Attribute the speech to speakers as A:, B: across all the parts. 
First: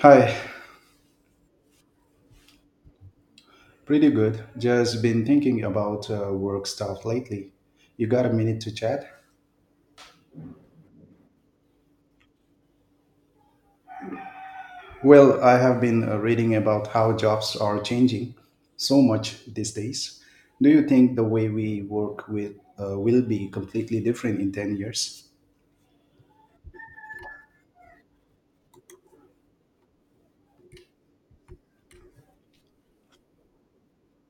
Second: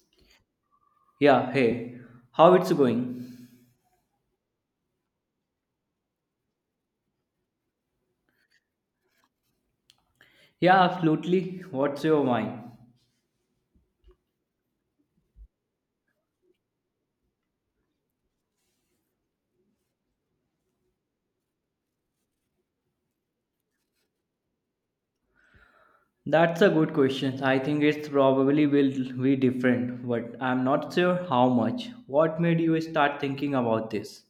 A: Hi,
B: Yeah, hey, how it's going?
A: pretty good. Just been thinking about work stuff lately. You got a minute to chat?
B: Yeah, absolutely. What's your wine?
A: Well, I have been reading about how jobs are changing so much these days. Do you think the way we work with will be completely different in 10 years?
B: That's a good question. I think it's probably will be different, but I'm not sure how much. What made you start thinking about this?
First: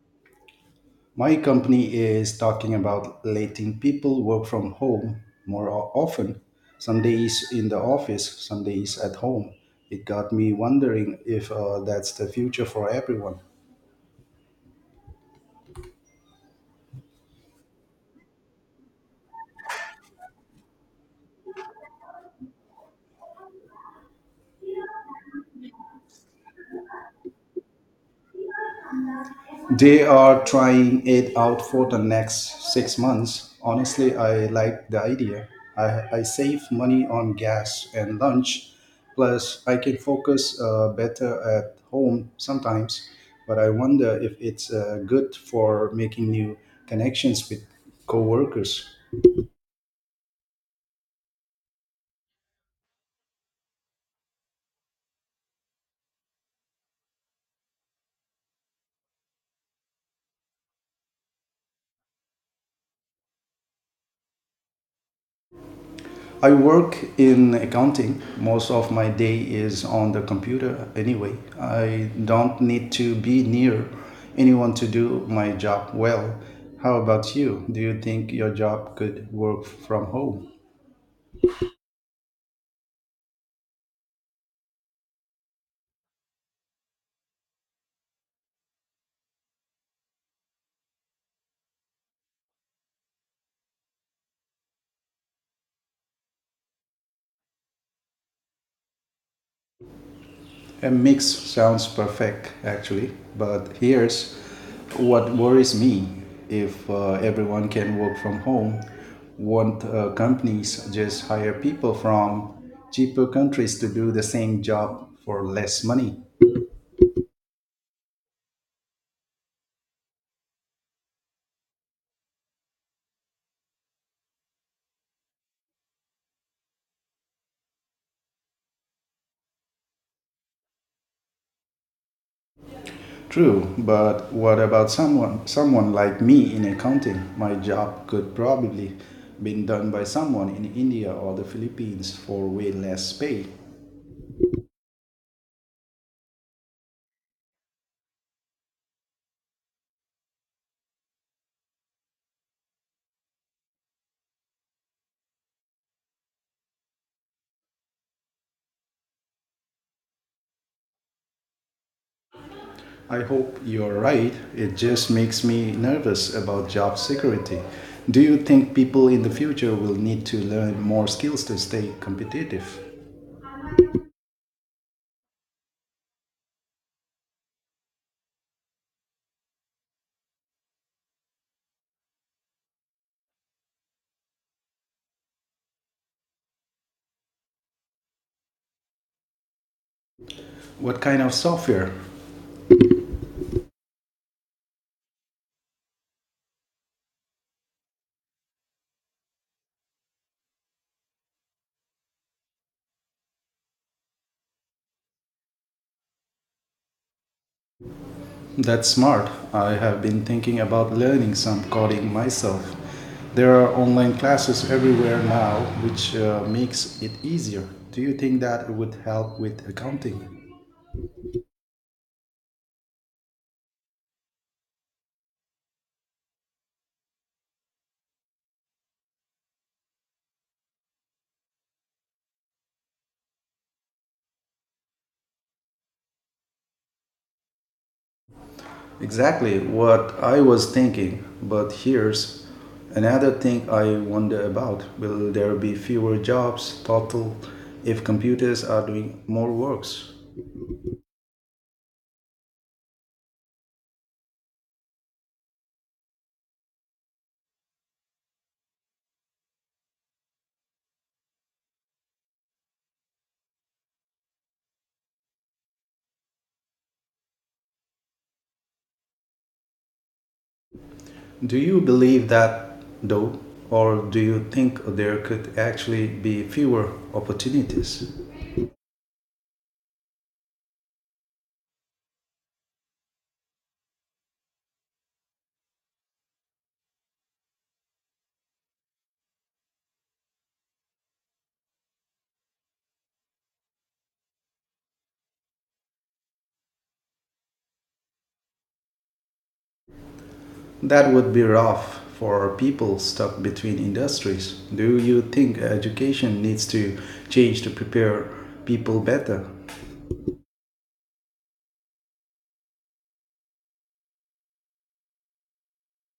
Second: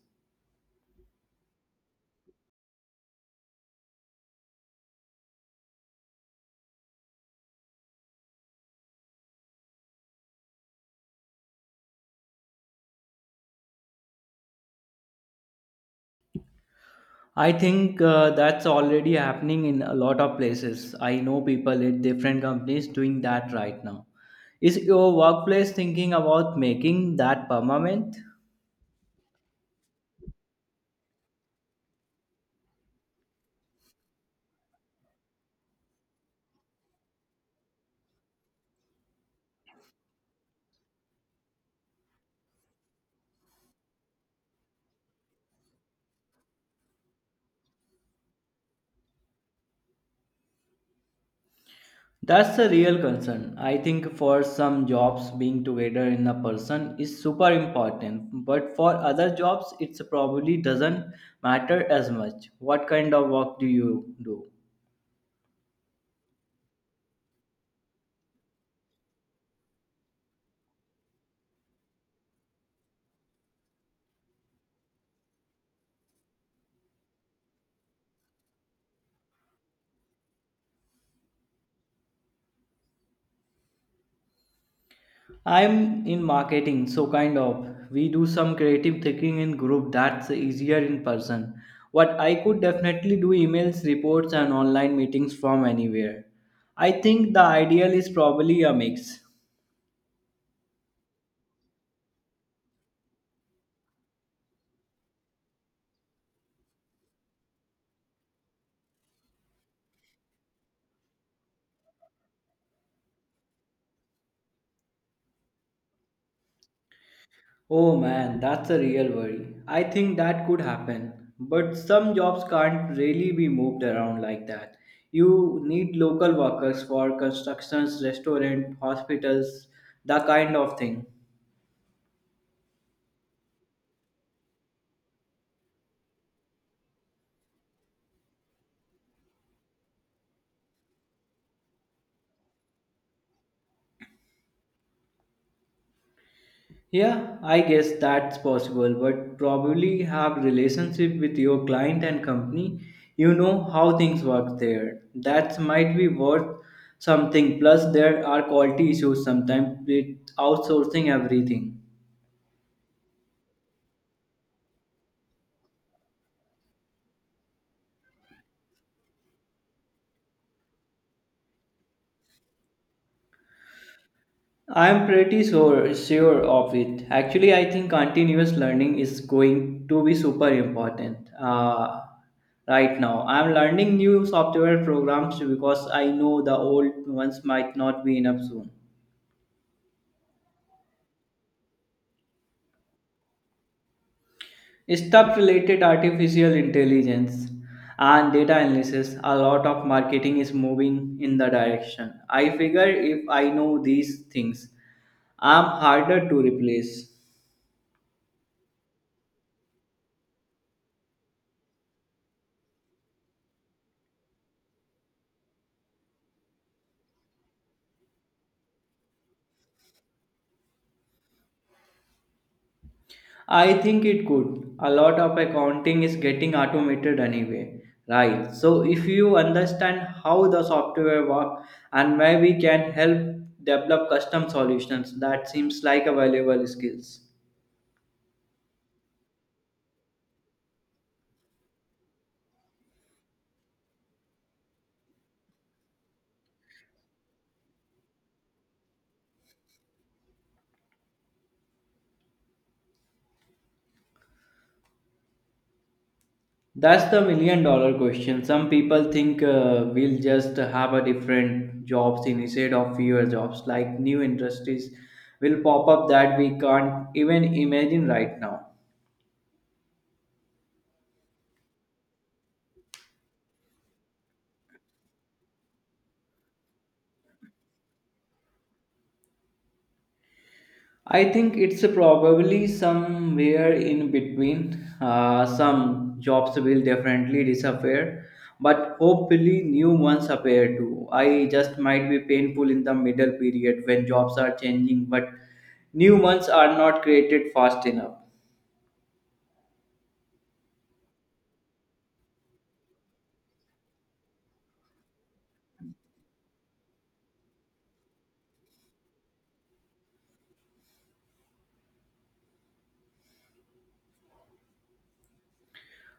A: My company is talking about letting people work from home more often, some days in the office, some days at home. It got me wondering if that's the future for everyone.
B: I think that's already happening in a lot of places. I know people at different companies doing that right now. Is your workplace thinking about making that permanent?
A: They are trying it out for the next 6 months. Honestly, I like the idea. I save money on gas and lunch, plus, I can focus better at home sometimes. But I wonder if it's good for making new connections with coworkers.
B: That's a real concern. I think for some jobs, being together in a person is super important, but for other jobs, it probably doesn't matter as much. What kind of work do you do?
A: I work in accounting. Most of my day is on the computer anyway. I don't need to be near anyone to do my job well. How about you? Do you think your job could work from home?
B: I'm in marketing, so kind of. We do some creative thinking in group that's easier in person. What I could definitely do emails, reports, and online meetings from anywhere. I think the ideal is probably a mix.
A: A mix sounds perfect, actually, but here's what worries me. If everyone can work from home, won't companies just hire people from cheaper countries to do the same job for less money?
B: Oh man, that's a real worry. I think that could happen, but some jobs can't really be moved around like that. You need local workers for constructions, restaurant, hospitals, that kind of thing.
A: True, but what about someone like me in accounting? My job could probably been done by someone in India or the Philippines for way less pay.
B: Yeah, I guess that's possible, but probably have relationship with your client and company. You know how things work there. That might be worth something. Plus, there are quality issues sometimes with outsourcing everything.
A: I hope you're right. It just makes me nervous about job security. Do you think people in the future will need to learn more skills to stay competitive?
B: I'm pretty sure of it. Actually, I think continuous learning is going to be super important right now. I'm learning new software programs because I know the old ones might not be enough soon.
A: What kind of software?
B: Stuff related artificial intelligence and data analysis, a lot of marketing is moving in the direction. I figure if I know these things, I'm harder to replace.
A: That's smart. I have been thinking about learning some coding myself. There are online classes everywhere now, which makes it easier. Do you think that would help with accounting?
B: I think it could. A lot of accounting is getting automated anyway, right? So if you understand how the software works and maybe can help develop custom solutions, that seems like a valuable skills.
A: Exactly what I was thinking. But here's another thing I wonder about. Will there be fewer jobs total if computers are doing more works?
B: That's the million dollar question. Some people think we'll just have a different jobs instead of fewer jobs, like new industries will pop up that we can't even imagine right now.
A: Do you believe that though? Or do you think there could actually be fewer opportunities?
B: I think it's probably somewhere in between. Some jobs will definitely disappear, but hopefully new ones appear too. I just might be painful in the middle period when jobs are changing, but new ones are not created fast enough.
A: That would be rough for people stuck between industries. Do you think education needs to change to prepare people better?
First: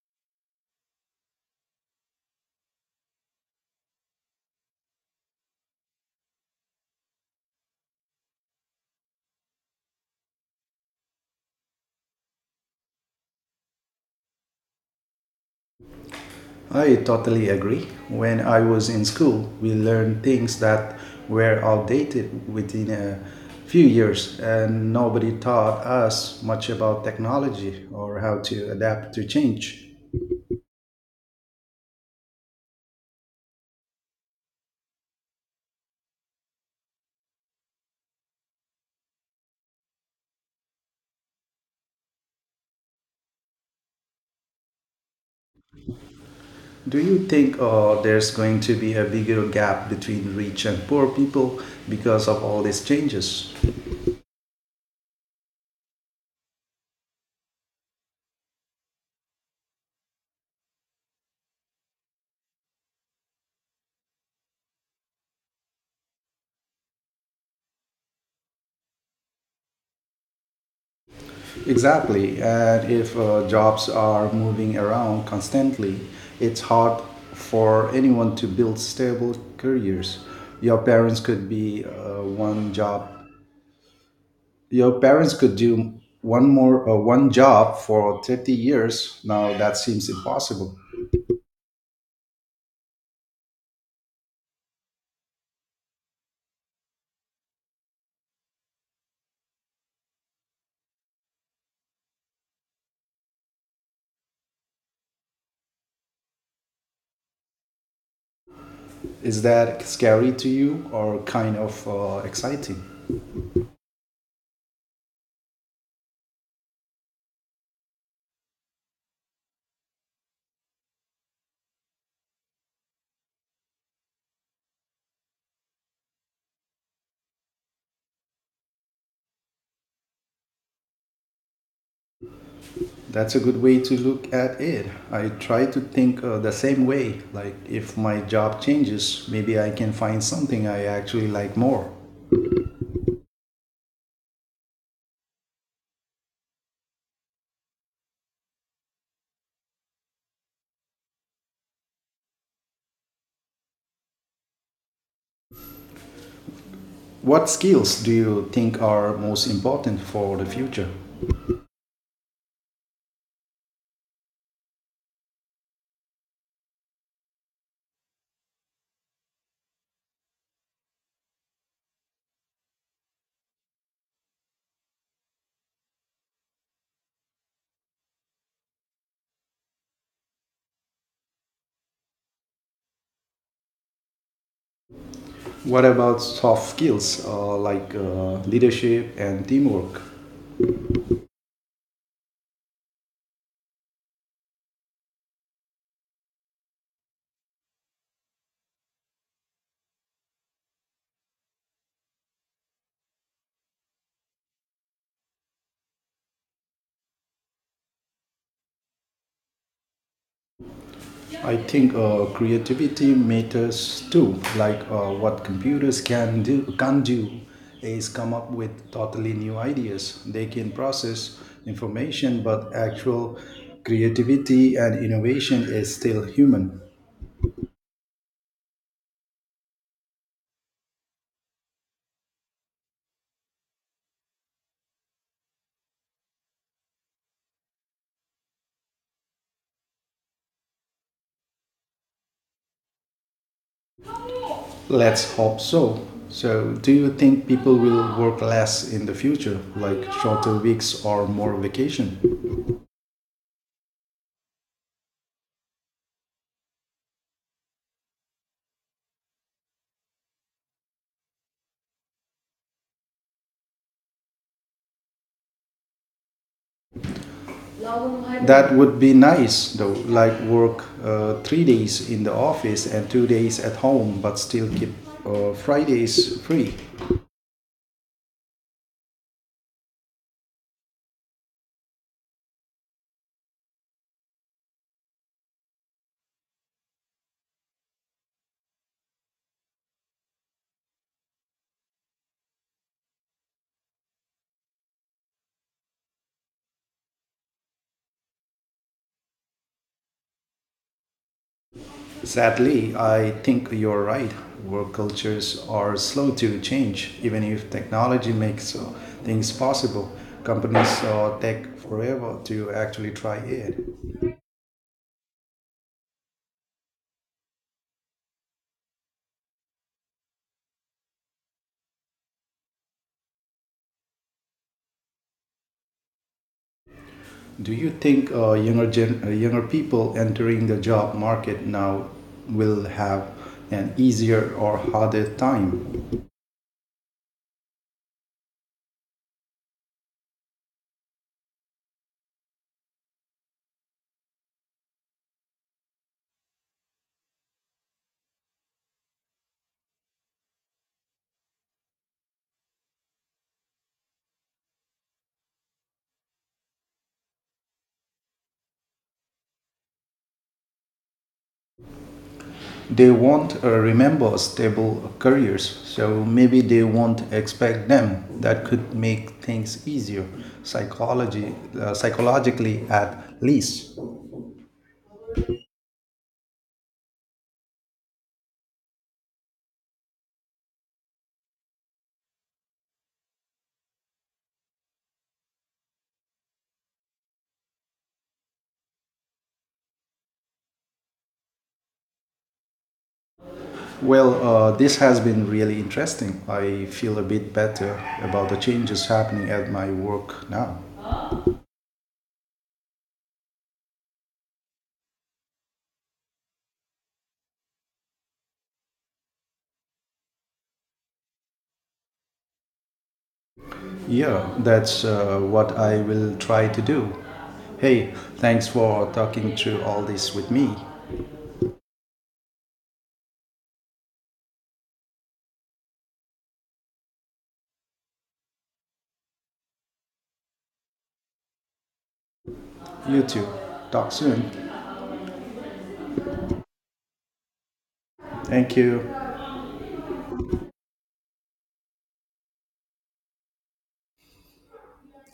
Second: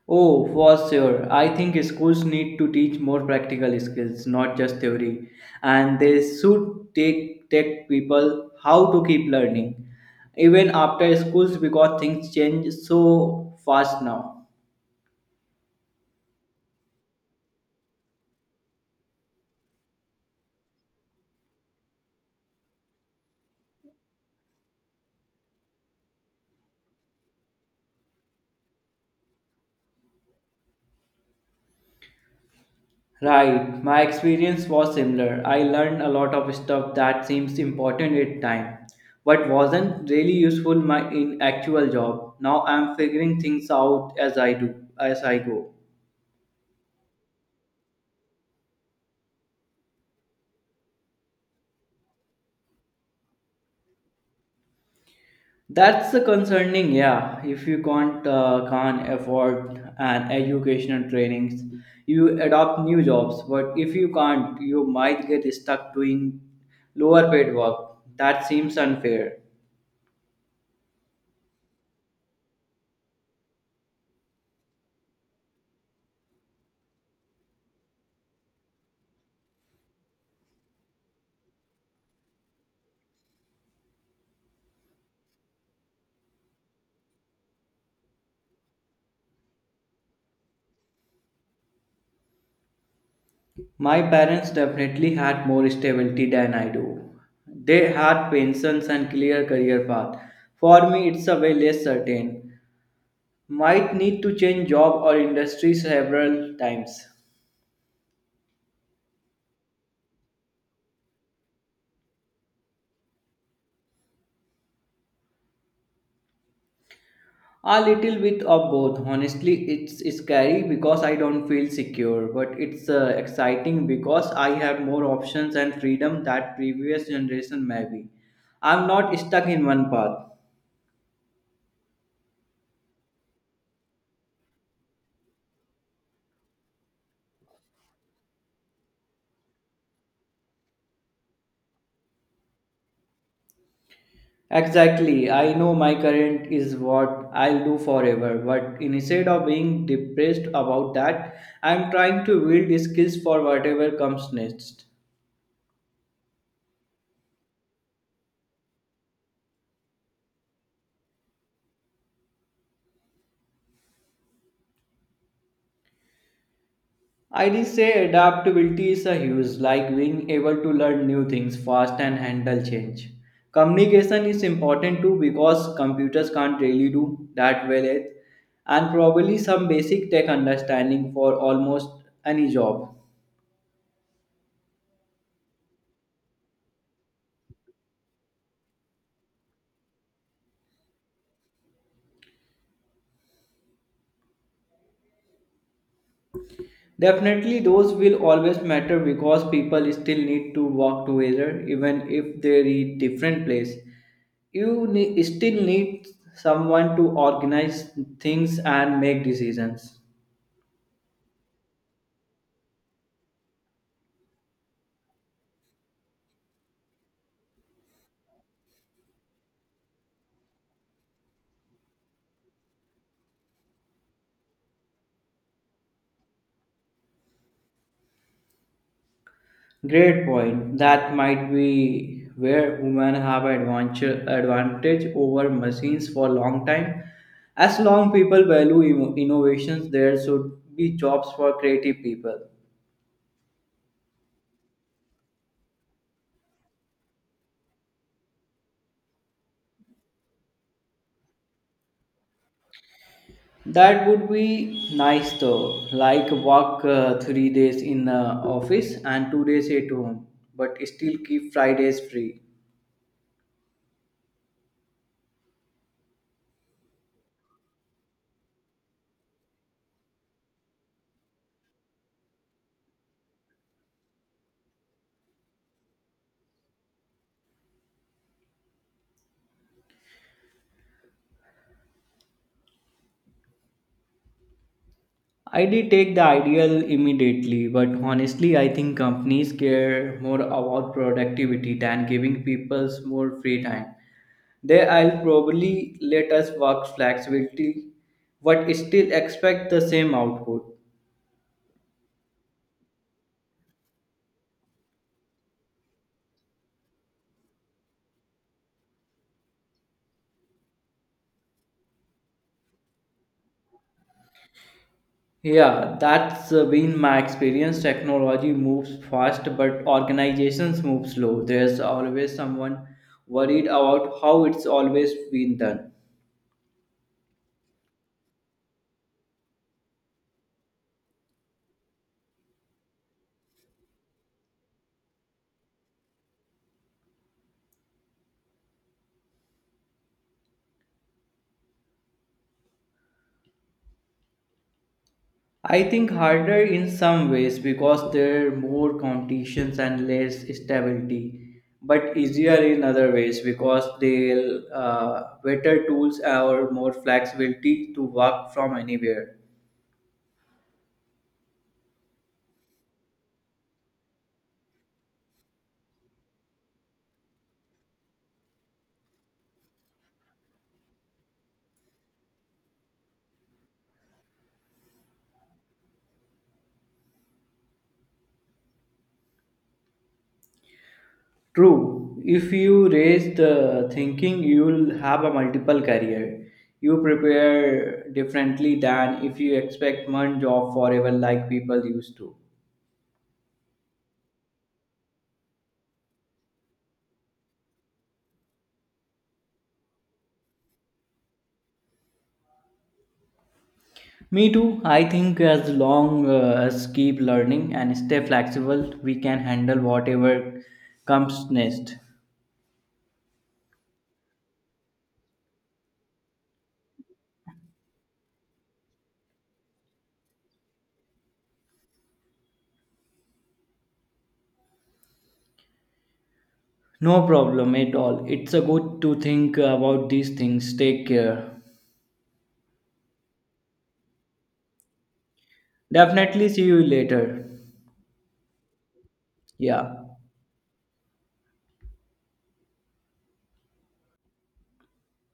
B: Oh, for sure. I think schools need to teach more practical skills, not just theory. And they should take tech people how to keep learning, even after schools, because things change so fast now.
A: I totally agree. When I was in school, we learned things that were outdated within a few years, and nobody taught us much about technology or how to adapt to change.
B: Right, my experience was similar. I learned a lot of stuff that seems important at time, but wasn't really useful my in actual job. Now I'm figuring things out as I do, as I go.
A: Do you think there's going to be a bigger gap between rich and poor people because of all these changes?
B: That's the concerning, yeah. If you can't afford an educational trainings, you adopt new jobs. But if you can't, you might get stuck doing lower paid work. That seems unfair.
A: Exactly. And if jobs are moving around constantly, it's hard for anyone to build stable careers. Your parents could be one job. Your parents could do one job for 30 years. Now that seems impossible.
B: My parents definitely had more stability than I do. They had pensions and clear career path. For me, it's a way less certain. Might need to change job or industry several times.
A: Is that scary to you or kind of exciting?
B: A little bit of both. Honestly, it's scary because I don't feel secure, but it's exciting because I have more options and freedom that previous generation maybe. I'm not stuck in one path.
A: That's a good way to look at it. I try to think the same way. Like, if my job changes, maybe I can find something I actually like more.
B: Exactly. I know my current is what I'll do forever, but instead of being depressed about that, I'm trying to build skills for whatever comes next.
A: What skills do you think are most important for the future?
B: I'd say adaptability is a huge, like being able to learn new things fast and handle change. Communication is important too because computers can't really do that well yet, and probably some basic tech understanding for almost any job.
A: What about soft skills like leadership and teamwork?
B: Definitely, those will always matter because people still need to work together even if they're in different place. Still need someone to organize things and make decisions.
A: I think creativity matters too. Like what computers can do is come up with totally new ideas. They can process information, but actual creativity and innovation is still human.
B: Great point. That might be where women have advantage over machines for a long time. As long people value innovations, there should be jobs for creative people.
A: Let's hope so. So, do you think people will work less in the future, like shorter weeks or more vacation?
B: That would be nice though, like work 3 days in the office and 2 days at home, but still keep Fridays free.
A: That would be nice though, like work 3 days in the office and 2 days at home, but still keep Fridays free.
B: I did take the ideal immediately, but honestly, I think companies care more about productivity than giving people more free time. They will probably let us work flexibility, but still expect the same output.
A: Sadly, I think you're right. Work cultures are slow to change, even if technology makes things possible. Companies take forever to actually try it.
B: Yeah, that's been my experience. Technology moves fast, but organizations move slow. There's always someone worried about how it's always been done.
A: Do you think younger younger people entering the job market now will have an easier or harder time?
B: I think harder in some ways because there are more competitions and less stability, but easier in other ways because they'll better tools or more flexibility to work from anywhere.
A: They won't remember stable careers, so maybe they won't expect them. That could make things easier psychology psychologically at least.
B: True, if you raise the thinking, you'll have a multiple career. You prepare differently than if you expect one job forever like people used to.
A: Well, this has been really interesting. I feel a bit better about the changes happening at my work now.
B: Me too. I think as long as keep learning and stay flexible, we can handle whatever comes next.
A: Yeah, that's what I will try to do. Hey, thanks for talking through all this with me.
B: No problem at all. It's a good to think about these things. Take care.
A: You too. Talk soon.
B: Definitely see you later.
A: Thank you.
B: Yeah.